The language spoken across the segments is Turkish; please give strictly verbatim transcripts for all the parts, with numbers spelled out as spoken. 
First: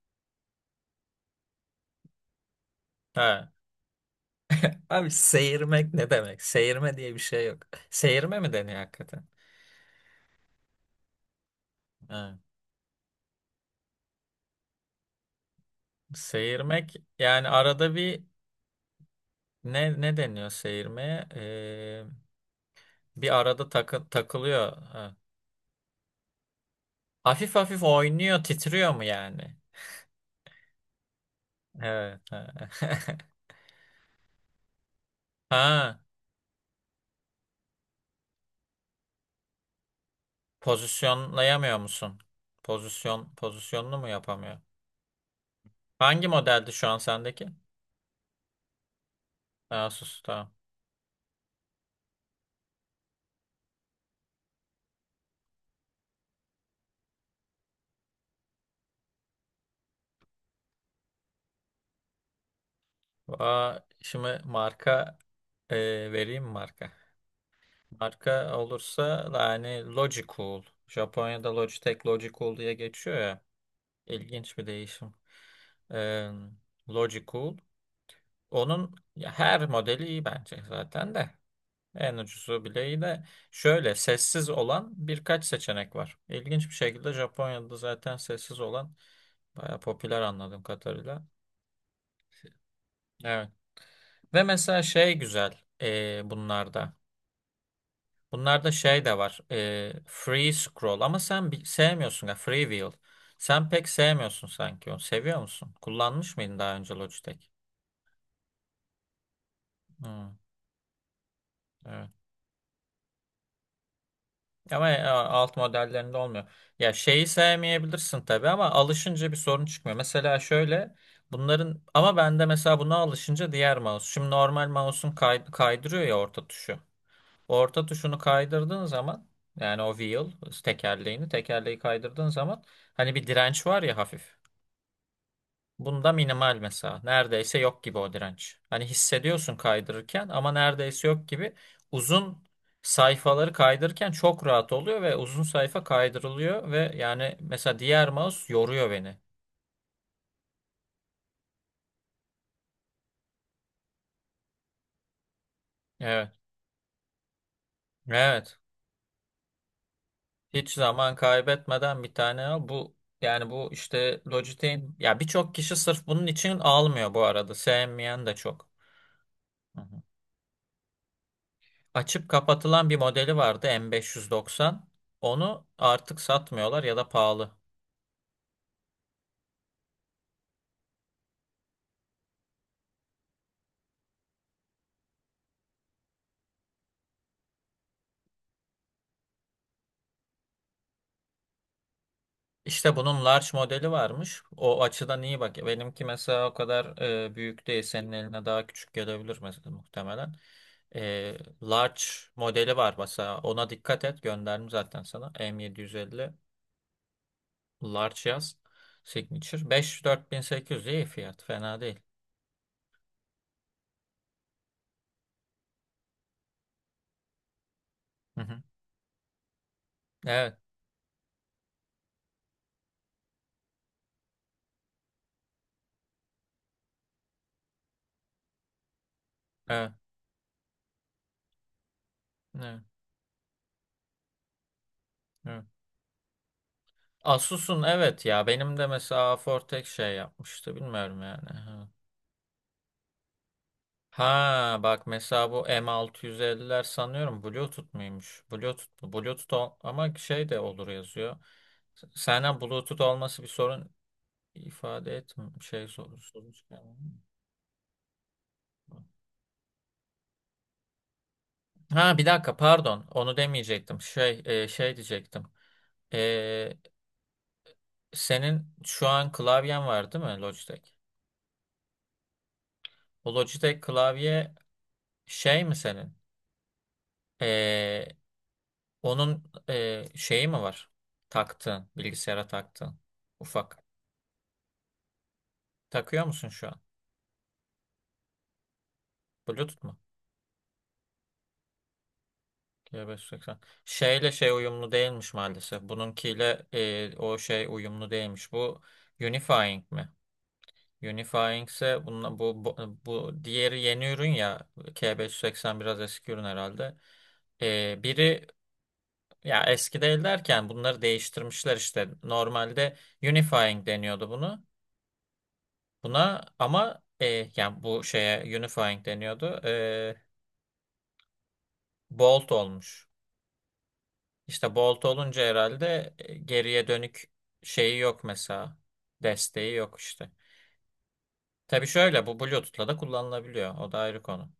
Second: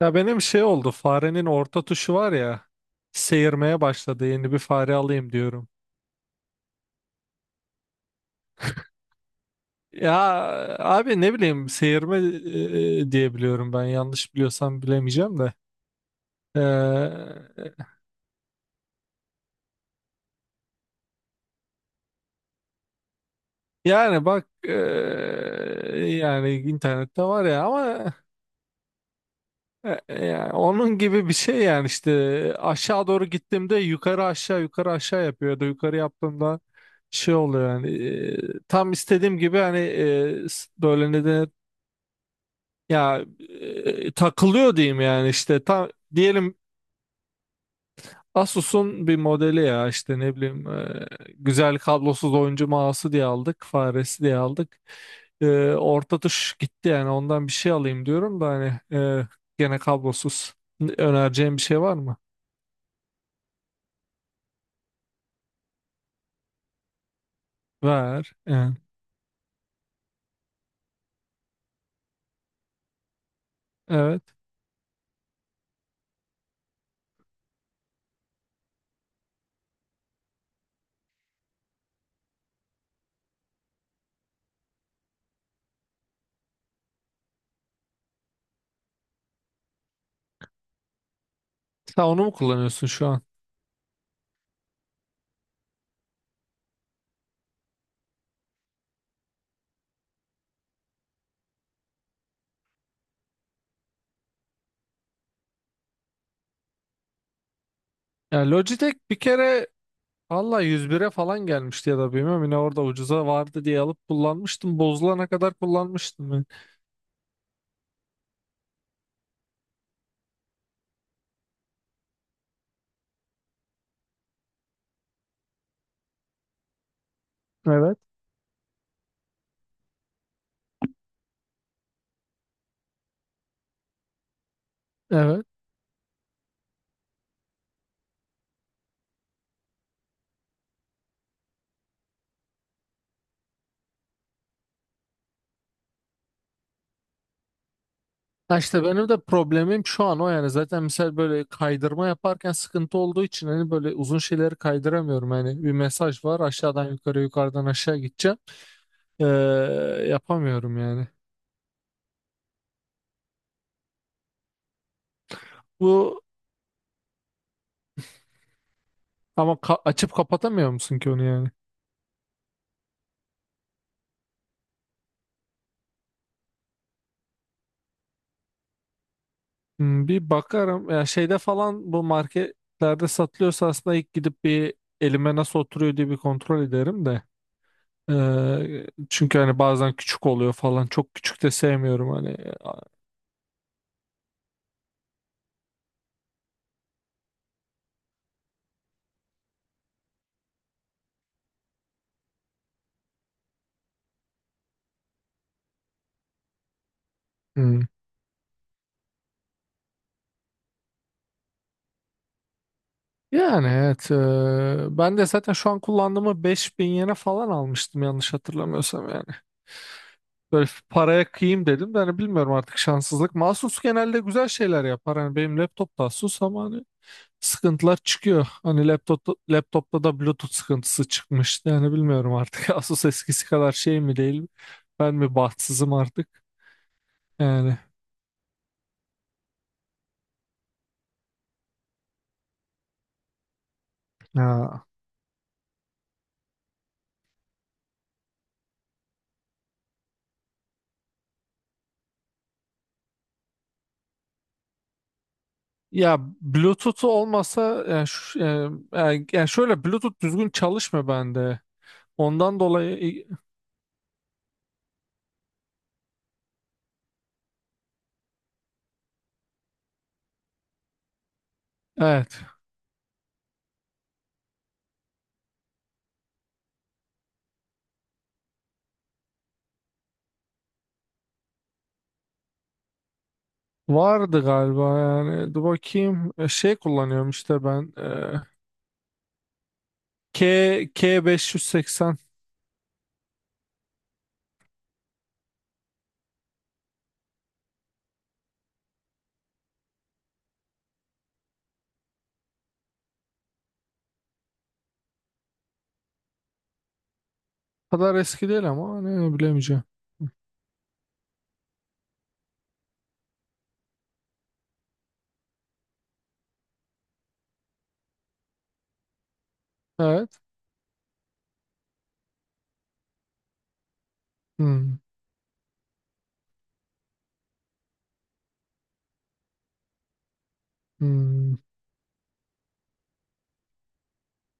Ya benim şey oldu, farenin orta tuşu var ya, Ha. seyirmeye başladı. Yeni bir fare Abi alayım diyorum. seyirmek ne demek? Seyirme diye bir şey yok. Seyirme mi deniyor hakikaten? Ya abi, ne bileyim, seyirme Ha. e, diye biliyorum, ben yanlış biliyorsam bilemeyeceğim de. Seyirmek Ee, yani arada bir ne ne deniyor seyirmeye? Ee, bir arada takı- Yani bak, e, takılıyor. Ha. yani internette var Hafif ya hafif ama oynuyor, titriyor mu yani? e, e, yani onun gibi bir şey yani işte Evet. Ha. aşağı doğru gittiğimde yukarı aşağı yukarı aşağı yapıyor ya da yukarı Ha, yaptığımda şey oluyor yani. E, tam istediğim gibi hani, e, s- böyle ne denir? pozisyonlayamıyor musun? Ya Pozisyon pozisyonunu mu e, yapamıyor? takılıyor diyeyim yani, işte tam Hangi diyelim. modeldi şu an sendeki? Asus'un bir modeli ya, işte Asus, ne tamam. bileyim, e, güzel kablosuz oyuncu mouse'u diye aldık, faresi diye aldık. E, Orta tuş gitti yani. Ondan bir şey alayım diyorum da, hani e, gene kablosuz, önereceğim bir şey var mı? Aa, şimdi marka e, vereyim mi marka. Ver Marka yani. olursa yani Logicool. Japonya'da Logitech Logicool diye geçiyor ya. Evet, İlginç bir değişim. Ee, Logicool. Onun ya her modeli iyi bence zaten de. En ucuzu bile iyi de şöyle sessiz olan birkaç seçenek var. İlginç bir şekilde Japonya'da zaten sessiz olan baya popüler anladığım kadarıyla. sen onu mu kullanıyorsun şu an? Evet. Ve mesela şey güzel ee, bunlarda. Bunlarda şey de var. e, free scroll ama sen bi- sevmiyorsun ya free wheel. Sen pek sevmiyorsun sanki onu. Seviyor musun? Kullanmış mıydın daha önce Logitech? Ya Logitech bir kere, Hmm, valla yüz bire falan gelmişti ya evet. da bilmiyorum, yine orada ucuza vardı diye alıp kullanmıştım, Ama e, bozulana kadar alt modellerinde olmuyor. kullanmıştım Ya şeyi sevmeyebilirsin tabii ama alışınca bir sorun çıkmıyor. Mesela şöyle bunların ama bende mesela buna alışınca diğer mouse. Şimdi normal mouse'un kay- kaydırıyor ya orta tuşu. Orta ben. tuşunu kaydırdığın zaman yani o wheel tekerleğini tekerleği kaydırdığın zaman hani bir direnç var ya hafif. Evet. Bunda minimal mesela. Neredeyse yok gibi o direnç. Hani hissediyorsun kaydırırken ama neredeyse yok gibi. Uzun sayfaları kaydırırken çok rahat oluyor ve uzun sayfa kaydırılıyor ve yani mesela diğer mouse Ha, işte yoruyor benim beni. de problemim şu an o yani. Zaten mesela böyle kaydırma yaparken sıkıntı olduğu için hani böyle uzun şeyleri kaydıramıyorum yani. Bir mesaj Evet. var, aşağıdan yukarı, yukarıdan aşağı gideceğim. Evet. Ee, Hiç Yapamıyorum yani. zaman kaybetmeden bir tane al. Bu yani bu işte Logitech'in ya birçok kişi sırf Bu bunun için almıyor bu arada. Sevmeyen de çok. ama ka- Hı hı. açıp kapatamıyor musun ki onu yani? Açıp kapatılan bir modeli vardı M beş yüz doksan. Onu artık satmıyorlar ya da pahalı. Hmm, bir bakarım ya. Şeyde falan, bu marketlerde satılıyorsa aslında, ilk gidip bir elime nasıl oturuyor diye bir kontrol ederim de. Ee, çünkü hani bazen küçük oluyor falan, çok küçük de sevmiyorum hani. İşte bunun large modeli varmış. O açıdan iyi bak. Benimki mesela o kadar e, büyük değil. Senin eline daha küçük gelebilir mesela muhtemelen. E, large modeli var mesela. Ona dikkat et. Gönderdim zaten sana. M yedi yüz elli Hmm. large yaz. Signature. elli dört bin sekiz yüz iyi fiyat. Fena değil. Yani evet, e, ben de zaten şu an kullandığımı beş bin yene falan almıştım, yanlış Hı hı. hatırlamıyorsam yani. Evet. Böyle paraya kıyayım dedim de hani, bilmiyorum, artık şanssızlık. Asus genelde güzel şeyler yapar. Hani benim laptop da Asus ama hani sıkıntılar çıkıyor. Hani laptop, Evet. laptopta da Bluetooth sıkıntısı çıkmıştı. Yani bilmiyorum artık. Evet. Asus eskisi kadar şey mi, değil mi? Ben mi evet. bahtsızım artık? Yani. Asus'un evet ya benim de mesela Fortex şey yapmıştı bilmiyorum yani. Ha Ya. bak mesela bu M altı yüz elliler sanıyorum Bluetooth muymuş? Bluetooth mu? Bluetooth ol- ama şey de olur yazıyor. S- Senden Bluetooth olması bir sorun ifade etmiyor. Şey Ya sorun, sorun çıkarmıyor Bluetooth'u mu? olmasa yani. şu- yani, yani şöyle, Bluetooth düzgün çalışmıyor bende. Ha bir dakika Ondan pardon dolayı onu demeyecektim. Şey e, şey diyecektim. E, senin şu an klavyen var değil mi Logitech? evet, O Logitech klavye şey mi senin? E, Onun e, şeyi mi var? Taktığın, bilgisayara taktığın. Ufak. vardı galiba yani, dur Takıyor bakayım. musun E, şu Şey an? kullanıyorum işte ben, e, Bluetooth mu? K K580. G beş yüz seksen. Şeyle şey uyumlu değilmiş maalesef. Bununkiyle e, o şey uyumlu değilmiş. Bu Unifying mi? Unifying ise bununla, bu, bu, bu diğeri yeni ürün ya. K beş yüz seksen biraz eski ürün herhalde. E, Kadar biri eski değil ama, ne ya bilemeyeceğim. eski değil derken bunları değiştirmişler işte. Normalde Unifying deniyordu bunu. Buna ama e, yani bu şeye unifying deniyordu. E, Evet. bolt olmuş. İşte Hmm, bolt olunca herhalde e, geriye dönük şeyi yok mesela. Desteği yok işte. hmm. Tabii şöyle bu Bluetooth'la da kullanılabiliyor. O da ayrı konu.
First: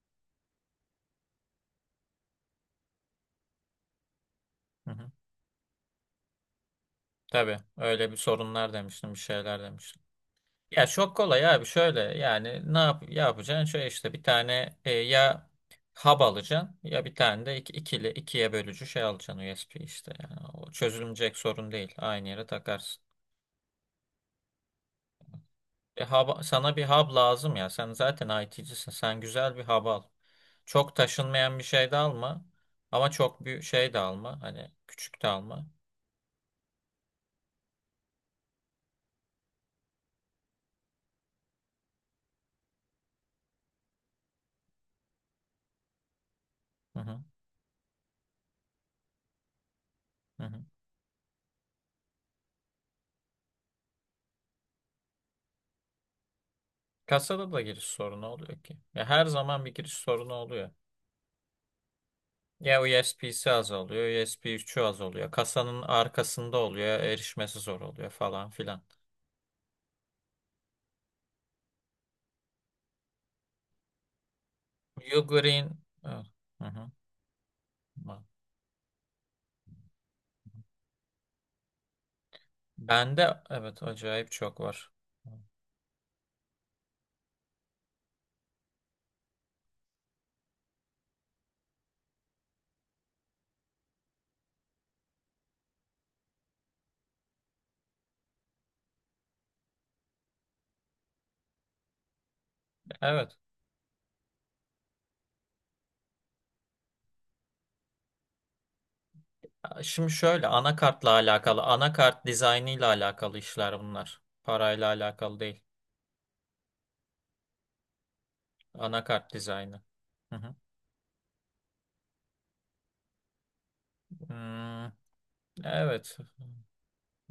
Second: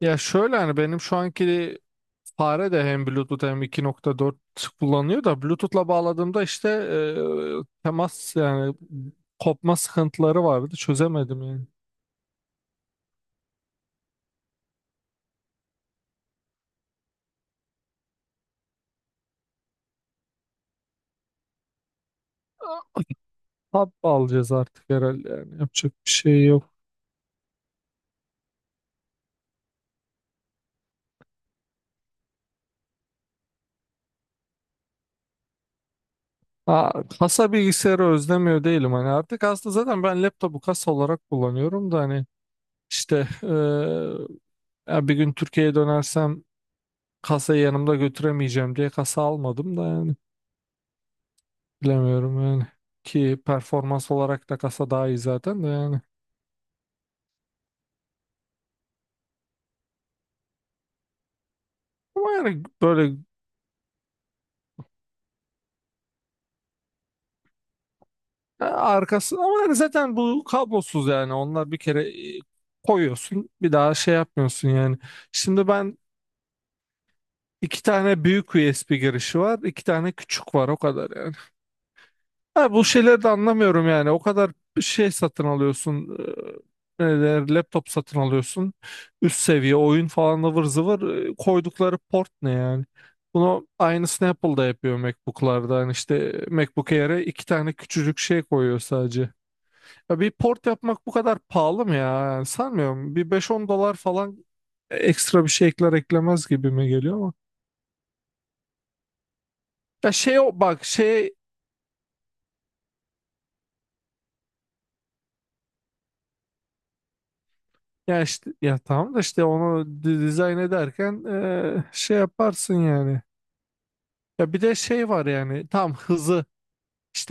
Ya şöyle hani, benim şu anki fare de hem Bluetooth hem iki nokta dört Hı hı. kullanıyor da, Bluetooth'la bağladığımda işte Tabii e, öyle bir temas sorunlar yani demiştim, bir şeyler kopma demiştim. sıkıntıları vardı, Ya çok çözemedim kolay abi yani. şöyle yani ne yap yapacaksın? Şöyle işte bir tane e, ya hub alacaksın ya bir tane de iki, ikili ikiye bölücü şey alacaksın U S B işte. Yani o çözülmeyecek sorun değil. Aynı yere takarsın. Hap alacağız artık herhalde yani, yapacak E, bir hub, şey sana yok. bir hub lazım ya. Sen zaten I T'cisin. Sen güzel bir hub al. Çok taşınmayan bir şey de alma. Ama çok büyük şey de alma. Hani küçük de alma. Aa, kasa bilgisayarı özlemiyor değilim hani, artık aslında zaten ben laptopu kasa olarak kullanıyorum da. Hani işte eee, ya bir gün Türkiye'ye dönersem Hı hı, kasayı yanımda götüremeyeceğim diye kasa almadım da yani, hı hı. bilemiyorum yani. Ki performans olarak da kasa daha iyi zaten de yani. Kasada da giriş sorunu oluyor ki. Ya her zaman bir giriş sorunu oluyor. Ama yani Ya böyle, U S B'si az oluyor, U S B üçü az oluyor. Kasanın arkasında oluyor, erişmesi zor oluyor falan e, filan. arkası ama yani zaten bu kablosuz yani. Onlar bir kere e, koyuyorsun, bir daha şey yapmıyorsun yani. Şimdi Ugreen, ben, evet, hı hı. iki tane büyük U S B girişi var, iki tane küçük var, o kadar yani. Ha, bu şeyleri de Bende evet anlamıyorum yani. O acayip kadar çok var. şey satın alıyorsun, e, ne der, laptop satın alıyorsun, üst seviye oyun falan, ıvır zıvır. e, Koydukları port ne yani? Bunu aynısını Apple da yapıyor MacBook'larda. Yani işte MacBook Air'e iki tane küçücük şey koyuyor sadece. Ya bir port yapmak bu kadar pahalı mı ya? Yani sanmıyorum. Bir Evet. beş on dolar falan e, ekstra bir şey ekler eklemez gibi mi geliyor ama. Şimdi Ya şey, şöyle o bak anakartla şey, alakalı, anakart dizaynıyla alakalı işler bunlar. Parayla alakalı değil. ya işte, ya tamam da Anakart işte dizaynı. onu di- Hı hı. dizayn ederken e, şey yaparsın yani. Ya bir de Hmm, şey var yani, tam evet. hızı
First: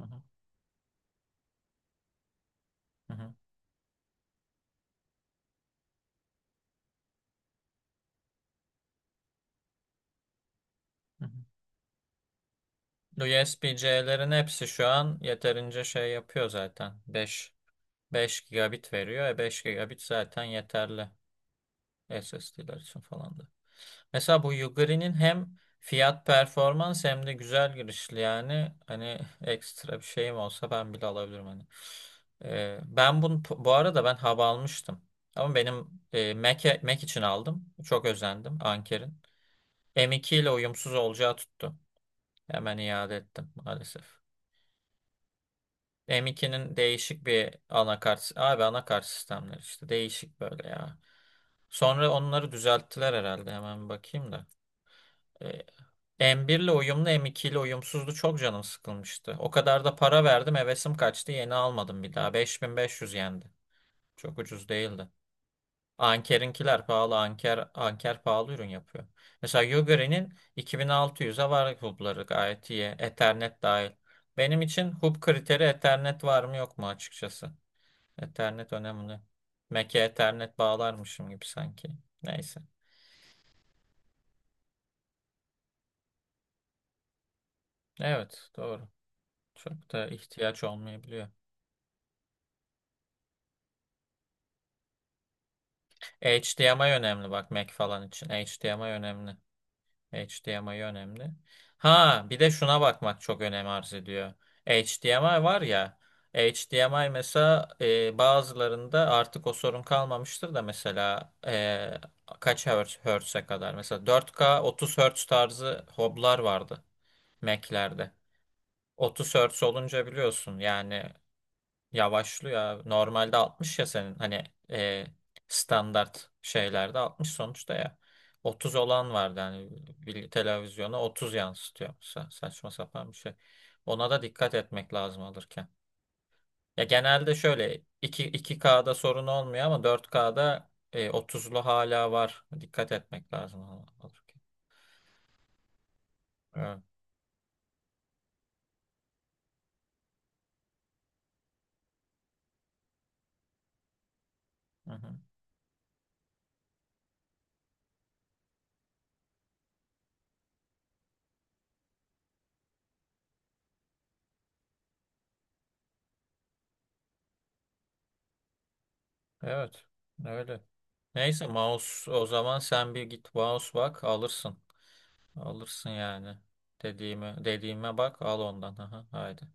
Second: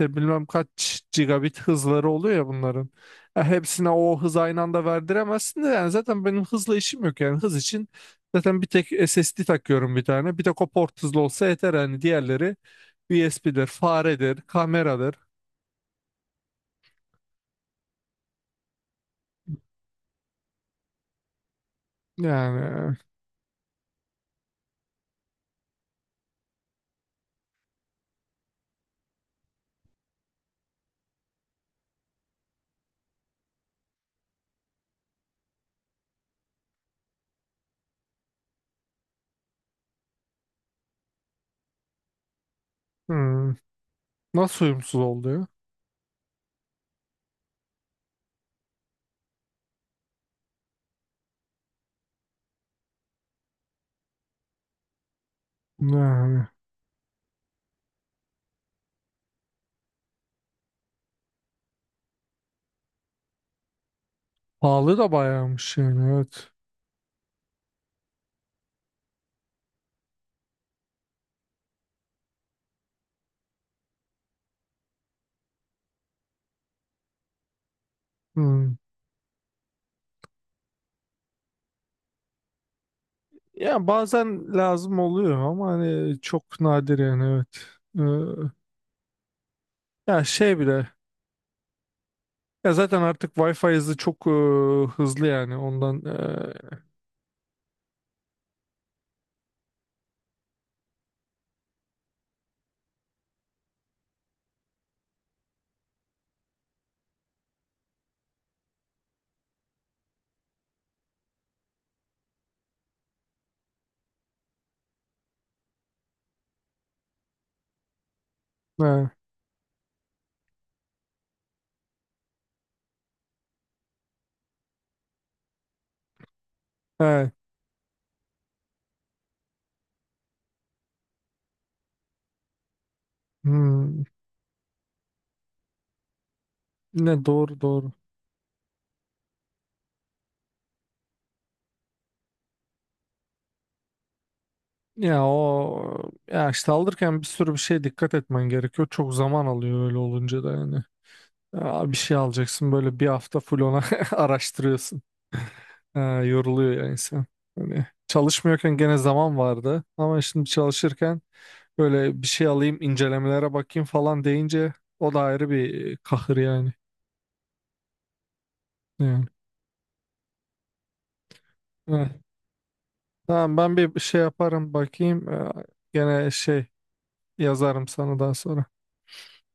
Hı hı, bilmem kaç gigabit hızları oluyor ya bunların. hı hı, Ya hepsine o hız aynı anda verdiremezsin de yani, zaten benim hızla işim yok yani. Hız için zaten bir tek S S D takıyorum, bir tane. Bir tek o port hızlı hı hı. olsa yeter yani. Diğerleri U S B'dir, U S B-C'lerin faredir, hepsi şu kameradır. an yeterince şey yapıyor zaten. Beş. Beş gigabit veriyor. E beş gigabit zaten yeterli S S D'ler Yani. için falan da. Mesela bu Yuguri'nin hem fiyat performans hem de güzel girişli yani hani ekstra bir şeyim olsa ben bile alabilirim hani. E, ben bunu bu arada ben hava almıştım. Ama benim e, Mac'e- Mac, için aldım. Çok özendim Anker'in. M iki ile uyumsuz olacağı tuttu. Hemen iade ettim Hmm, maalesef. nasıl uyumsuz oluyor? M ikinin değişik bir anakart. Abi anakart sistemleri işte değişik böyle ya. Sonra onları düzelttiler herhalde. Hemen bir bakayım da. E, Yani M bir ile uyumlu, M iki ile uyumsuzdu. Çok canım sıkılmıştı. O kadar da para verdim, hevesim kaçtı. Yeni almadım bir daha. beş bin beş yüz yendi. Çok ucuz pahalı değildi. da bayağımış yani, evet. Anker'inkiler pahalı. Anker Anker pahalı ürün yapıyor. Mesela Yuguri'nin iki bin altı yüze var hubları gayet iyi. Ethernet dahil. Benim için hub kriteri Ethernet var mı yok mu açıkçası. Ethernet Hmm. önemli. Mac'e Ethernet bağlarmışım gibi sanki. Neyse. Ya bazen lazım oluyor ama hani çok nadir yani, evet. Evet, doğru. Çok da Ee, ya şey ihtiyaç bile, olmayabiliyor. ya zaten artık Wi-Fi hızı çok e, hızlı yani. Ondan e, H D M I önemli bak Mac falan için. H D M I önemli. H D M I önemli. Ha bir de şuna bakmak çok önem arz ediyor. H D M I var ya. H D M I mesela e, bazılarında artık o sorun kalmamıştır da mesela e, kaç hertz, hertz'e kadar mesela dört K otuz hertz tarzı hoblar vardı Mac'lerde. he, otuz hertz olunca biliyorsun yani yavaşlıyor abi. Normalde altmış ya senin hani e, standart şeylerde he, altmış sonuçta ya. Otuz olan vardı hani bir televizyona otuz yansıtıyor. Sa- saçma sapan bir şey. hmm. Ona da dikkat etmek lazım alırken. Ya Ne genelde doğru, şöyle doğru. iki iki kda sorun olmuyor ama dört kda e, otuzlu hala var. Dikkat etmek lazım al- alırken. Ya o, ya işte Evet. alırken bir sürü bir şeye dikkat etmen gerekiyor. Çok zaman alıyor öyle olunca da yani. Ya bir şey alacaksın böyle, bir hafta full ona Hı araştırıyorsun. hı. Ha, yoruluyor yani insan. Hani çalışmıyorken gene zaman vardı ama şimdi çalışırken böyle bir şey alayım, incelemelere bakayım falan deyince o da ayrı bir e, kahır yani. Yani. Evet. Öyle. Neyse mouse Evet. o zaman sen bir git Tamam, mouse ben bir bak şey alırsın. yaparım, bakayım. Ee, Alırsın Gene yani. şey Dediğime, yazarım dediğime sana bak daha al sonra. ondan. Aha, haydi.